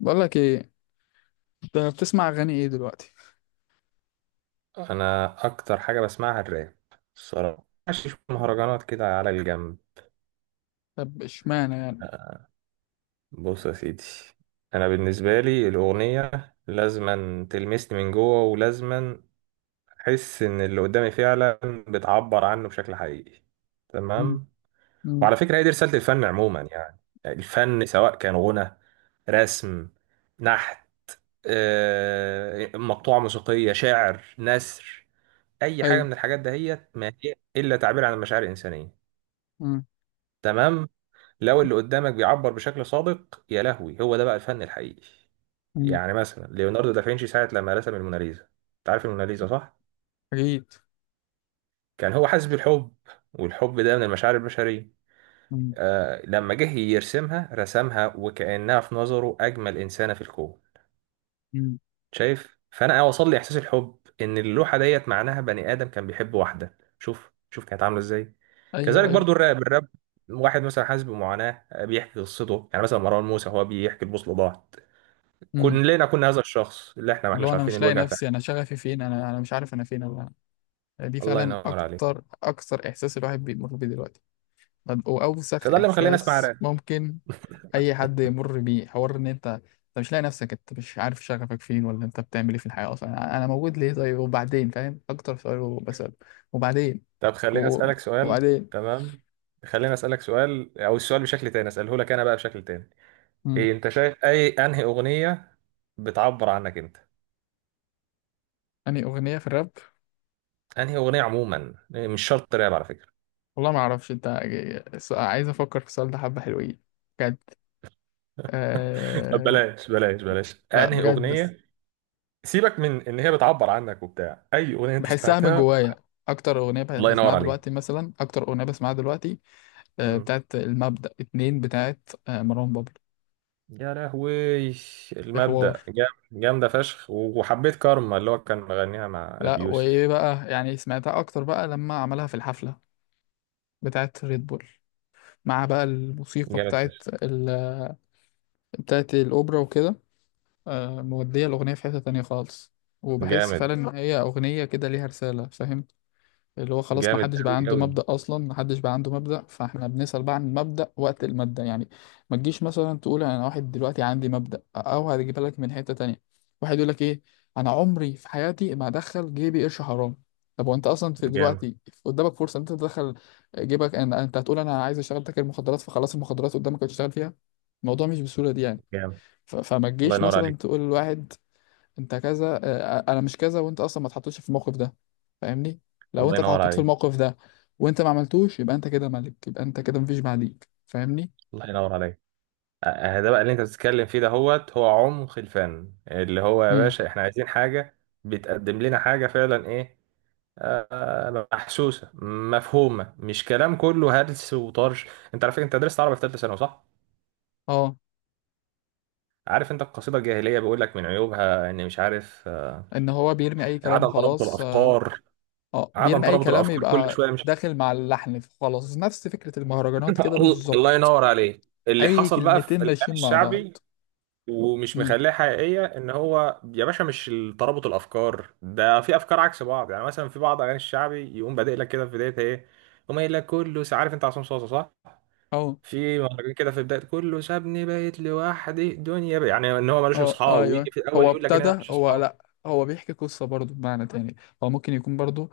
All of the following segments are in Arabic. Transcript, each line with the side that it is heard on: left: بقول لك ايه، انت بتسمع اغاني ايه دلوقتي؟
right: انا اكتر حاجه بسمعها الراب. الصراحه ماشي شوية مهرجانات كده على الجنب.
left: طب اشمعنى يعني؟
right: بص يا سيدي، انا بالنسبه لي الاغنيه لازما تلمسني من جوه، ولازما احس ان اللي قدامي فعلا بتعبر عنه بشكل حقيقي،
left: مم.
right: تمام.
left: مم.
right: وعلى فكره هي دي رساله الفن عموما، يعني الفن سواء كان غنى، رسم، نحت، مقطوعه موسيقيه، شعر، نثر، اي حاجه
left: ايوه.
right: من الحاجات دهيت ما هي الا تعبير عن المشاعر الانسانيه.
left: مم.
right: تمام. لو اللي قدامك بيعبر بشكل صادق، يا لهوي هو ده بقى الفن الحقيقي.
left: مم.
right: يعني مثلا ليوناردو دافنشي ساعة لما رسم الموناليزا، انت عارف الموناليزا صح؟
left: اكيد.
right: كان هو حاسس بالحب، والحب ده من المشاعر البشرية.
left: مم.
right: آه لما جه يرسمها رسمها وكأنها في نظره أجمل إنسانة في الكون.
left: مم.
right: شايف، فانا وصل لي احساس الحب ان اللوحه ديت معناها بني ادم كان بيحب واحده، شوف شوف كانت عامله ازاي.
left: ايوه،
right: كذلك
left: ايوه.
right: برضو الراب. الراب واحد مثلا حاسس بمعاناه، بيحكي قصته. يعني مثلا مروان موسى هو بيحكي البوصله ضاعت.
left: مم.
right: كلنا كنا هذا الشخص اللي احنا ما
left: اللي هو
right: احناش
left: انا
right: عارفين
left: مش لاقي
right: الوجع
left: نفسي، انا
right: بتاعه.
left: شغفي فين، انا مش عارف انا فين انا. دي
right: الله
left: فعلا
right: ينور عليك.
left: اكتر اكتر احساس الواحد بيمر بيه دلوقتي. طب واوسخ
right: فده اللي مخليني اسمع
left: احساس
right: راب.
left: ممكن اي حد يمر بيه، حوار ان انت مش لاقي نفسك، انت مش عارف شغفك فين ولا انت بتعمل ايه في الحياه اصلا، انا موجود ليه؟ طيب وبعدين، فاهم اكتر سؤال بسأله؟ وبعدين؟
right: طب خليني
left: و...
right: اسالك سؤال.
left: وبعدين؟
right: تمام، خليني اسالك سؤال، او السؤال بشكل تاني اساله لك انا بقى بشكل تاني. إيه انت شايف اي، انهي اغنيه بتعبر عنك انت؟
left: أنهي أغنية في الراب؟
right: انهي اغنيه عموما، مش شرط راب على فكره.
left: والله ما أعرفش أنت. عايز أفكر في السؤال ده، حبة حلوين بجد.
right: طب
left: أه...
right: بلاش بلاش بلاش،
left: لا
right: انهي
left: بجد،
right: اغنيه سيبك من ان هي بتعبر عنك وبتاع، اي اغنيه انت
left: بحسها من
right: سمعتها؟
left: جوايا.
right: الله ينور عليك.
left: أكتر أغنية بسمعها دلوقتي
right: مم.
left: بتاعت المبدأ اتنين، بتاعت مروان بابلو.
right: يا لهوي،
left: في حوار،
right: المبدأ جامده فشخ، وحبيت كارما اللي هو كان مغنيها مع ابي
left: لا وإيه
right: يوسف.
left: بقى، يعني سمعتها أكتر بقى لما عملها في الحفلة بتاعت ريد بول، مع بقى الموسيقى
right: جامد فشخ.
left: بتاعت الأوبرا وكده. مودية الأغنية في حتة تانية خالص، وبحس
right: جامد.
left: فعلا إن هي أغنية كده ليها رسالة، فاهم؟ اللي هو خلاص
right: جامد
left: محدش بقى
right: قوي
left: عنده
right: قوي.
left: مبدأ، أصلا محدش بقى عنده مبدأ، فإحنا بنسأل بقى عن المبدأ وقت المادة يعني. ما تجيش مثلا تقول أنا واحد دلوقتي عندي مبدأ، أو هتجيبها لك من حتة تانية. واحد يقول لك إيه، أنا عمري في حياتي ما أدخل جيبي قرش حرام. طب وأنت أصلا في
right: جامد.
left: دلوقتي قدامك فرصة إن أنت تدخل جيبك، أنت هتقول أنا عايز أشتغل تاجر مخدرات، فخلاص المخدرات قدامك هتشتغل فيها. الموضوع مش بالسهولة دي يعني.
right: جامد.
left: فما
right: الله
left: تجيش
right: ينور
left: مثلا
right: عليك.
left: تقول لواحد انت كذا، انا مش كذا، وانت اصلا ما اتحطيتش في الموقف ده، فاهمني؟ لو
right: الله
left: انت
right: ينور
left: اتحطيت في
right: عليك.
left: الموقف ده وانت ما عملتوش، يبقى انت كده ملك، يبقى انت كده مفيش بعديك، فاهمني؟
right: الله ينور عليك. ده بقى اللي انت بتتكلم فيه ده، هوت هو عمق الفن. اللي هو يا
left: امم.
right: باشا احنا عايزين حاجة بتقدم لنا حاجة فعلا، ايه، محسوسة، مفهومة، مش كلام كله هلس وطرش. انت عارف، انت درست عربي في ثالثة ثانوي صح؟
left: اه،
right: عارف انت القصيدة الجاهلية بيقول لك من عيوبها ان، مش عارف،
left: ان هو بيرمي اي كلام
right: عدم ترابط
left: وخلاص، اه.
right: الافكار. عدم
left: بيرمي اي
right: ترابط
left: كلام،
right: الافكار كل
left: يبقى
right: شوية مش،
left: داخل مع اللحن خلاص، نفس فكرة المهرجانات كده
right: الله
left: بالظبط.
right: ينور عليك اللي
left: اي
right: حصل بقى
left: كلمتين
right: في الأغاني
left: ماشيين مع بعض.
right: الشعبي، ومش
left: امم.
right: مخليها حقيقية ان هو يا باشا مش ترابط الافكار، ده في افكار عكس بعض. يعني مثلا في بعض اغاني الشعبي يقوم بادئ لك كده في بداية ايه، يقوم قايل لك كله، عارف انت عصام صاصا صح؟
left: اه،
right: في مهرجان كده في بداية كله، سابني بقيت لوحدي دنيا بقى. يعني ان هو ملوش
left: اه،
right: اصحاب،
left: ايوه.
right: ويجي في الاول
left: هو
right: يقول لك ان انا
left: ابتدى
right: ماليش
left: هو
right: اصحاب.
left: لا هو بيحكي قصة برضو بمعنى تاني، هو ممكن يكون برضو،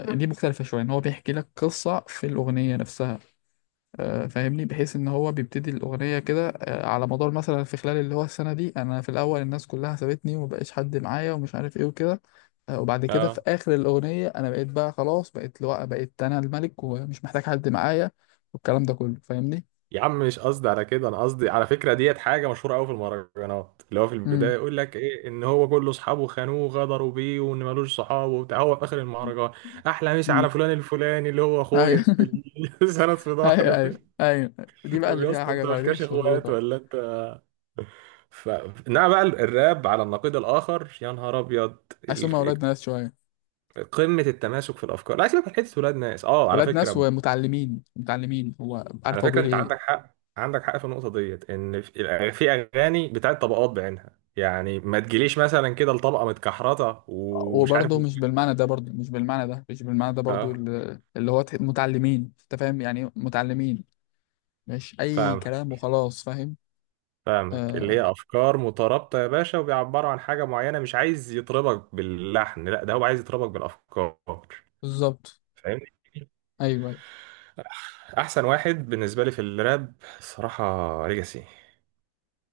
left: دي مختلفة شوية ان هو بيحكي لك قصة في الأغنية نفسها. فاهمني؟ بحيث ان هو بيبتدي الأغنية كده، على مدار مثلا في خلال اللي هو السنة دي، انا في الأول الناس كلها سابتني ومبقاش حد معايا ومش عارف ايه وكده. وبعد كده في
right: اه.
left: آخر الأغنية انا بقيت بقى خلاص، بقيت لو بقيت انا الملك ومش محتاج حد معايا، والكلام ده كله، فاهمني؟
right: يا عم مش قصدي على كده، انا قصدي على فكره ديت حاجه مشهوره قوي في المهرجانات، اللي هو في
left: امم.
right: البدايه يقول لك ايه ان هو كل اصحابه خانوه وغدروا بيه وان ملوش صحاب وبتاع، هو في اخر المهرجان احلى مسا
left: امم.
right: على فلان الفلاني اللي هو
left: ايوه.
right: اخويا اللي سند في
left: ايوه،
right: ظهري.
left: ايوه، ايوه. دي بقى
right: طب
left: اللي
right: يا
left: فيها
right: اسطى
left: حاجة
right: انت
left: غريبة
right: مالكاش
left: مش
right: اخوات
left: مظبوطة.
right: ولا انت ف... انما بقى الراب على النقيض الاخر، يا نهار ابيض،
left: حاسس هم
right: ال-
left: ولاد ناس شوية.
right: قمه التماسك في الافكار. لا سيبك من حته ولاد ناس، اه على
left: ولاد ناس
right: فكره،
left: ومتعلمين، متعلمين هو
right: على
left: عارف هو
right: فكرة
left: بيقول
right: انت
left: ايه.
right: عندك حق، عندك حق في النقطة ديت. ان في اغاني بتاعت طبقات بعينها، يعني ما تجيليش مثلا كده لطبقة متكحرطة ومش عارف
left: وبرضه
right: إيه.
left: مش بالمعنى ده برضه مش بالمعنى ده مش بالمعنى ده برضه،
right: اه،
left: متعلمين، انت فاهم يعني، متعلمين، مش اي كلام
right: فاهمك.
left: وخلاص، فاهم؟
right: فاهمك اللي
left: آه،
right: هي افكار مترابطة يا باشا، وبيعبروا عن حاجة معينة، مش عايز يطربك باللحن، لا ده هو عايز يطربك بالافكار.
left: بالظبط.
right: فاهمني.
left: ايوه، ايوه.
right: احسن واحد بالنسبة لي في الراب صراحة ليجاسي.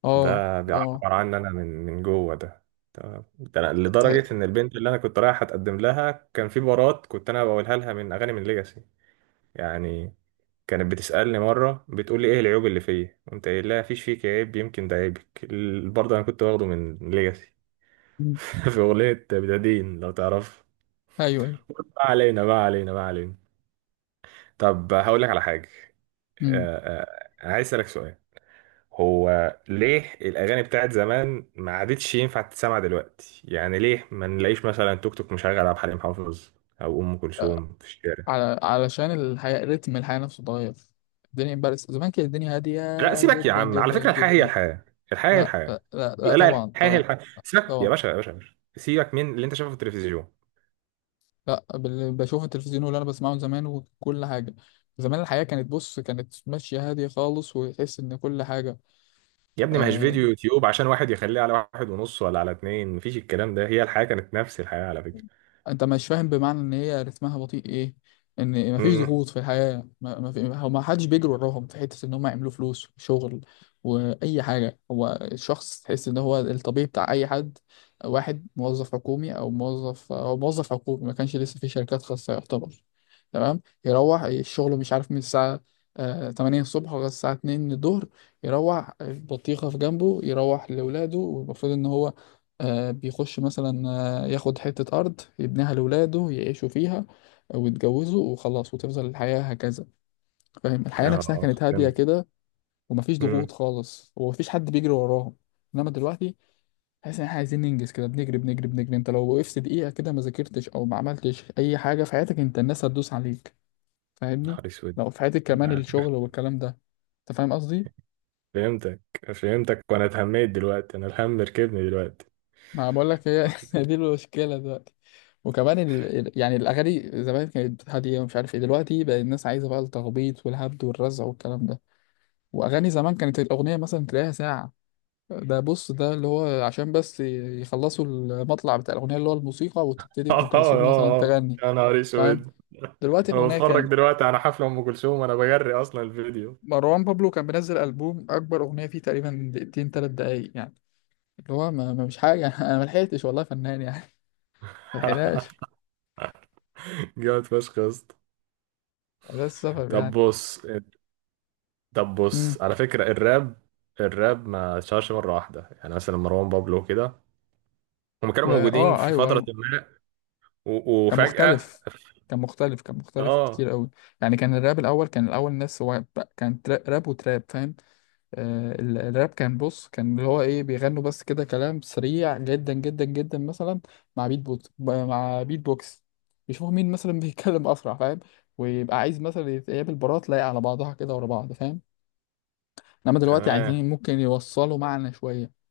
left: اه،
right: ده
left: اه.
right: بيعبر عني انا من جوه ده. تمام، ده أنا
left: ته-
right: لدرجه ان البنت اللي انا كنت رايح اتقدم لها كان في بارات كنت انا بقولها لها من اغاني من ليجاسي، يعني. كانت بتسالني مره بتقول لي ايه العيوب اللي فيا، قمت قايل لها مفيش فيك عيب يمكن ده عيبك، برضه انا كنت واخده من ليجاسي.
left: مم.
right: في اغنيه بدادين لو تعرف.
left: ايوه، ايوه.
right: ما علينا، ما علينا، ما علينا. طب هقول لك على حاجه.
left: مم.
right: آه، عايز اسالك سؤال. هو ليه الأغاني بتاعت زمان ما عادتش ينفع تتسمع دلوقتي؟ يعني ليه ما نلاقيش مثلا توك توك مشغل عبد الحليم حافظ أو أم
left: آه،
right: كلثوم في الشارع؟
left: على علشان الحياه، رتم الحياه نفسه اتغير. الدنيا امبارح زمان كانت الدنيا هاديه
right: لا سيبك يا
left: جدا
right: عم، على
left: جدا
right: فكرة الحياة هي
left: جدا.
right: الحياة. الحياة هي
left: لا، لا،
right: الحياة.
left: لا،
right: لا
left: لا،
right: لا،
left: طبعا،
right: الحياة هي
left: طبعا،
right: الحياة. سيبك يا
left: طبعا.
right: باشا يا باشا يا باشا، سيبك من اللي أنت شايفه في التلفزيون.
left: لا، بشوف التلفزيون واللي انا بسمعه زمان وكل حاجه. زمان الحياه كانت، بص، كانت ماشيه هاديه خالص، وتحس ان كل حاجه.
right: يا ابني ما هيش
left: آه،
right: فيديو يوتيوب عشان واحد يخليه على واحد ونص ولا على اتنين، مفيش الكلام ده، هي الحياة كانت نفس الحياة على فكرة.
left: انت مش فاهم، بمعنى ان هي رتمها بطيء ايه، ان مفيش
right: امم.
left: ضغوط في الحياه، ما في، هو ما حدش بيجري وراهم في حته ان هم يعملوا فلوس شغل واي حاجه، هو الشخص تحس ان هو الطبيعي بتاع اي حد. واحد موظف حكومي، او موظف، او موظف حكومي، ما كانش لسه في شركات خاصه يعتبر. تمام، يروح الشغل مش عارف من الساعه 8 الصبح لغايه الساعه 2 الظهر، يروح البطيخه في جنبه، يروح لاولاده، والمفروض ان هو بيخش مثلا ياخد حتة أرض يبنيها لولاده يعيشوا فيها ويتجوزوا وخلاص، وتفضل الحياة هكذا. فاهم؟ الحياة نفسها
right: اه
left: كانت هادية
right: فهمت.
left: كده، ومفيش
right: امم.
left: ضغوط خالص، ومفيش حد بيجري وراهم. إنما دلوقتي تحس إن إحنا عايزين ننجز كده، بنجري، بنجري، بنجري. أنت لو وقفت دقيقة كده، ما ذاكرتش أو ما عملتش أي حاجة في حياتك، أنت الناس هتدوس عليك، فاهمني؟
right: نهار اسود.
left: لو في حياتك كمان الشغل والكلام ده. أنت فاهم قصدي؟
right: فهمتك. فهمتك، وانا اتهميت دلوقتي، انا الهم ركبني دلوقتي.
left: ما بقول لك، هي هي دي المشكله دلوقتي. وكمان يعني الاغاني زمان كانت هاديه ومش عارف ايه، دلوقتي بقى الناس عايزه بقى التخبيط والهبد والرزع والكلام ده. واغاني زمان كانت الاغنيه مثلا تلاقيها ساعه. ده بص، ده اللي هو عشان بس يخلصوا المطلع بتاع الاغنيه اللي هو الموسيقى، وتبتدي ام
right: اه
left: كلثوم
right: اه
left: مثلا
right: اه،
left: تغني،
right: يا نهار
left: فاهم؟
right: اسود،
left: دلوقتي
right: انا
left: الاغنيه
right: بتفرج
left: كام؟
right: دلوقتي على حفله ام كلثوم وانا بجري اصلا الفيديو.
left: مروان بابلو كان بينزل البوم اكبر اغنيه فيه تقريبا دقيقتين ثلاث دقايق يعني، اللي هو مش حاجه. انا ما لحقتش والله يا فنان يعني، ما لحقناش.
right: جامد فشخ يا اسطى.
left: ده السبب
right: طب بص، طب
left: يعني.
right: بص، على فكره الراب، الراب ما اتشهرش مره واحده. يعني مثلا مروان بابلو كده، هم كانوا موجودين في
left: ايوه،
right: فتره
left: ايوه.
right: ما و-
left: كان
right: وفجاه
left: مختلف، كان مختلف، كان مختلف
right: اه.
left: كتير قوي. يعني كان الراب الاول، كان الاول الناس هو بقى- كان ترا- راب وتراب، فاهم؟ الراب كان، بص، كان اللي هو ايه، بيغنوا بس كده كلام سريع جدا جدا جدا، مثلا مع بيت بوكس، مع بيت بوكس، يشوفوا مين مثلا بيتكلم اسرع، فاهم؟ ويبقى عايز مثلا يتقابل برات لايق على بعضها كده ورا بعض، فاهم؟ انما دلوقتي
right: تمام،
left: عايزين ممكن يوصلوا معنى شويه.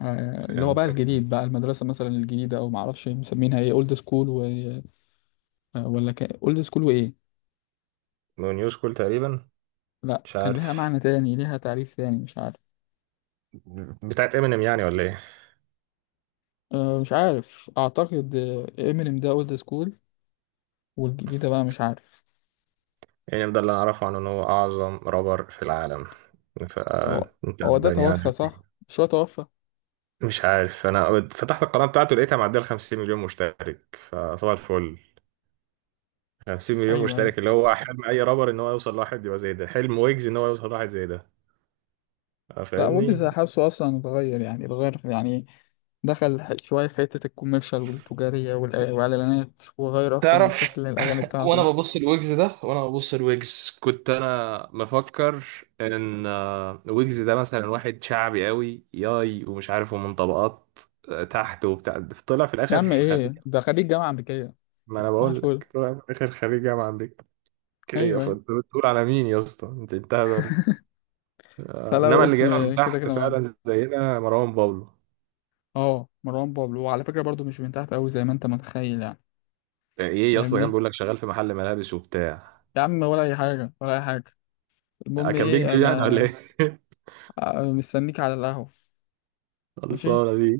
left: آه، اللي هو بقى
right: فهمتك.
left: الجديد، بقى المدرسه مثلا الجديده، او معرفش مسمينها ايه، اولد سكول، ولا كان اولد سكول وايه.
right: نو نيوز كول تقريبا.
left: لا
right: مش
left: كان ليها
right: عارف،
left: معنى تاني، ليها تعريف تاني مش عارف.
right: بتاعت امينيم يعني ولا ايه؟
left: أه مش عارف اعتقد. امينيم ده اولد سكول، والجديد ده بقى مش عارف.
right: يعني ده اللي أعرفه عنه إن هو أعظم رابر في العالم،
left: هو
right: فأنت
left: هو ده
right: يعني.
left: توفى صح؟ مش هو توفى؟
right: مش عارف، أنا فتحت القناة بتاعته لقيتها معدية ال 50 مليون مشترك، فصباح الفل. 50 مليون
left: ايوه، ايوه.
right: مشترك، اللي هو حلم أي رابر إن هو يوصل لواحد يبقى زي ده، حلم ويجز إن هو يوصل لواحد زي ده.
left: لا ويجز
right: فاهمني؟
left: حاسه اصلا اتغير يعني، اتغير يعني، دخل شويه في حته الكوميرشال والتجاريه والاعلانات، وغير اصلا من
right: تعرف،
left: شكل الاغاني
right: وانا
left: بتاعته.
right: ببص الويجز ده، وانا ببص الويجز كنت انا مفكر ان ويجز ده مثلا واحد شعبي قوي ياي ومش عارف، ومن طبقات تحت وبتاع، طلع في
left: يا عم،
right: الاخر.
left: ايه ده خريج جامعه امريكيه.
right: ما انا
left: صح
right: بقول
left: الفل.
right: لك طلع في الاخر خريج جامعه امريكيه،
left: ايوه، ايوه.
right: فانت بتقول على مين يا اسطى، انت انت هبل.
left: لا لا،
right: انما اللي
left: ويجز
right: جايبها من
left: كده
right: تحت
left: كده معدي.
right: فعلا زينا مروان بابلو.
left: اه، مروان بابلو وعلى فكرة برضو مش من تحت أوي زي ما أنت متخيل يعني،
right: ايه يا اسطى كان
left: فاهمني؟
right: بيقول لك شغال في محل ملابس وبتاع.
left: يا عم ولا أي حاجة ولا أي حاجة. المهم
right: كان
left: إيه
right: بيكذب يعني ولا
left: أنا،
right: ايه؟
left: مستنيك على القهوة. ماشي.
right: خلصانه بيه.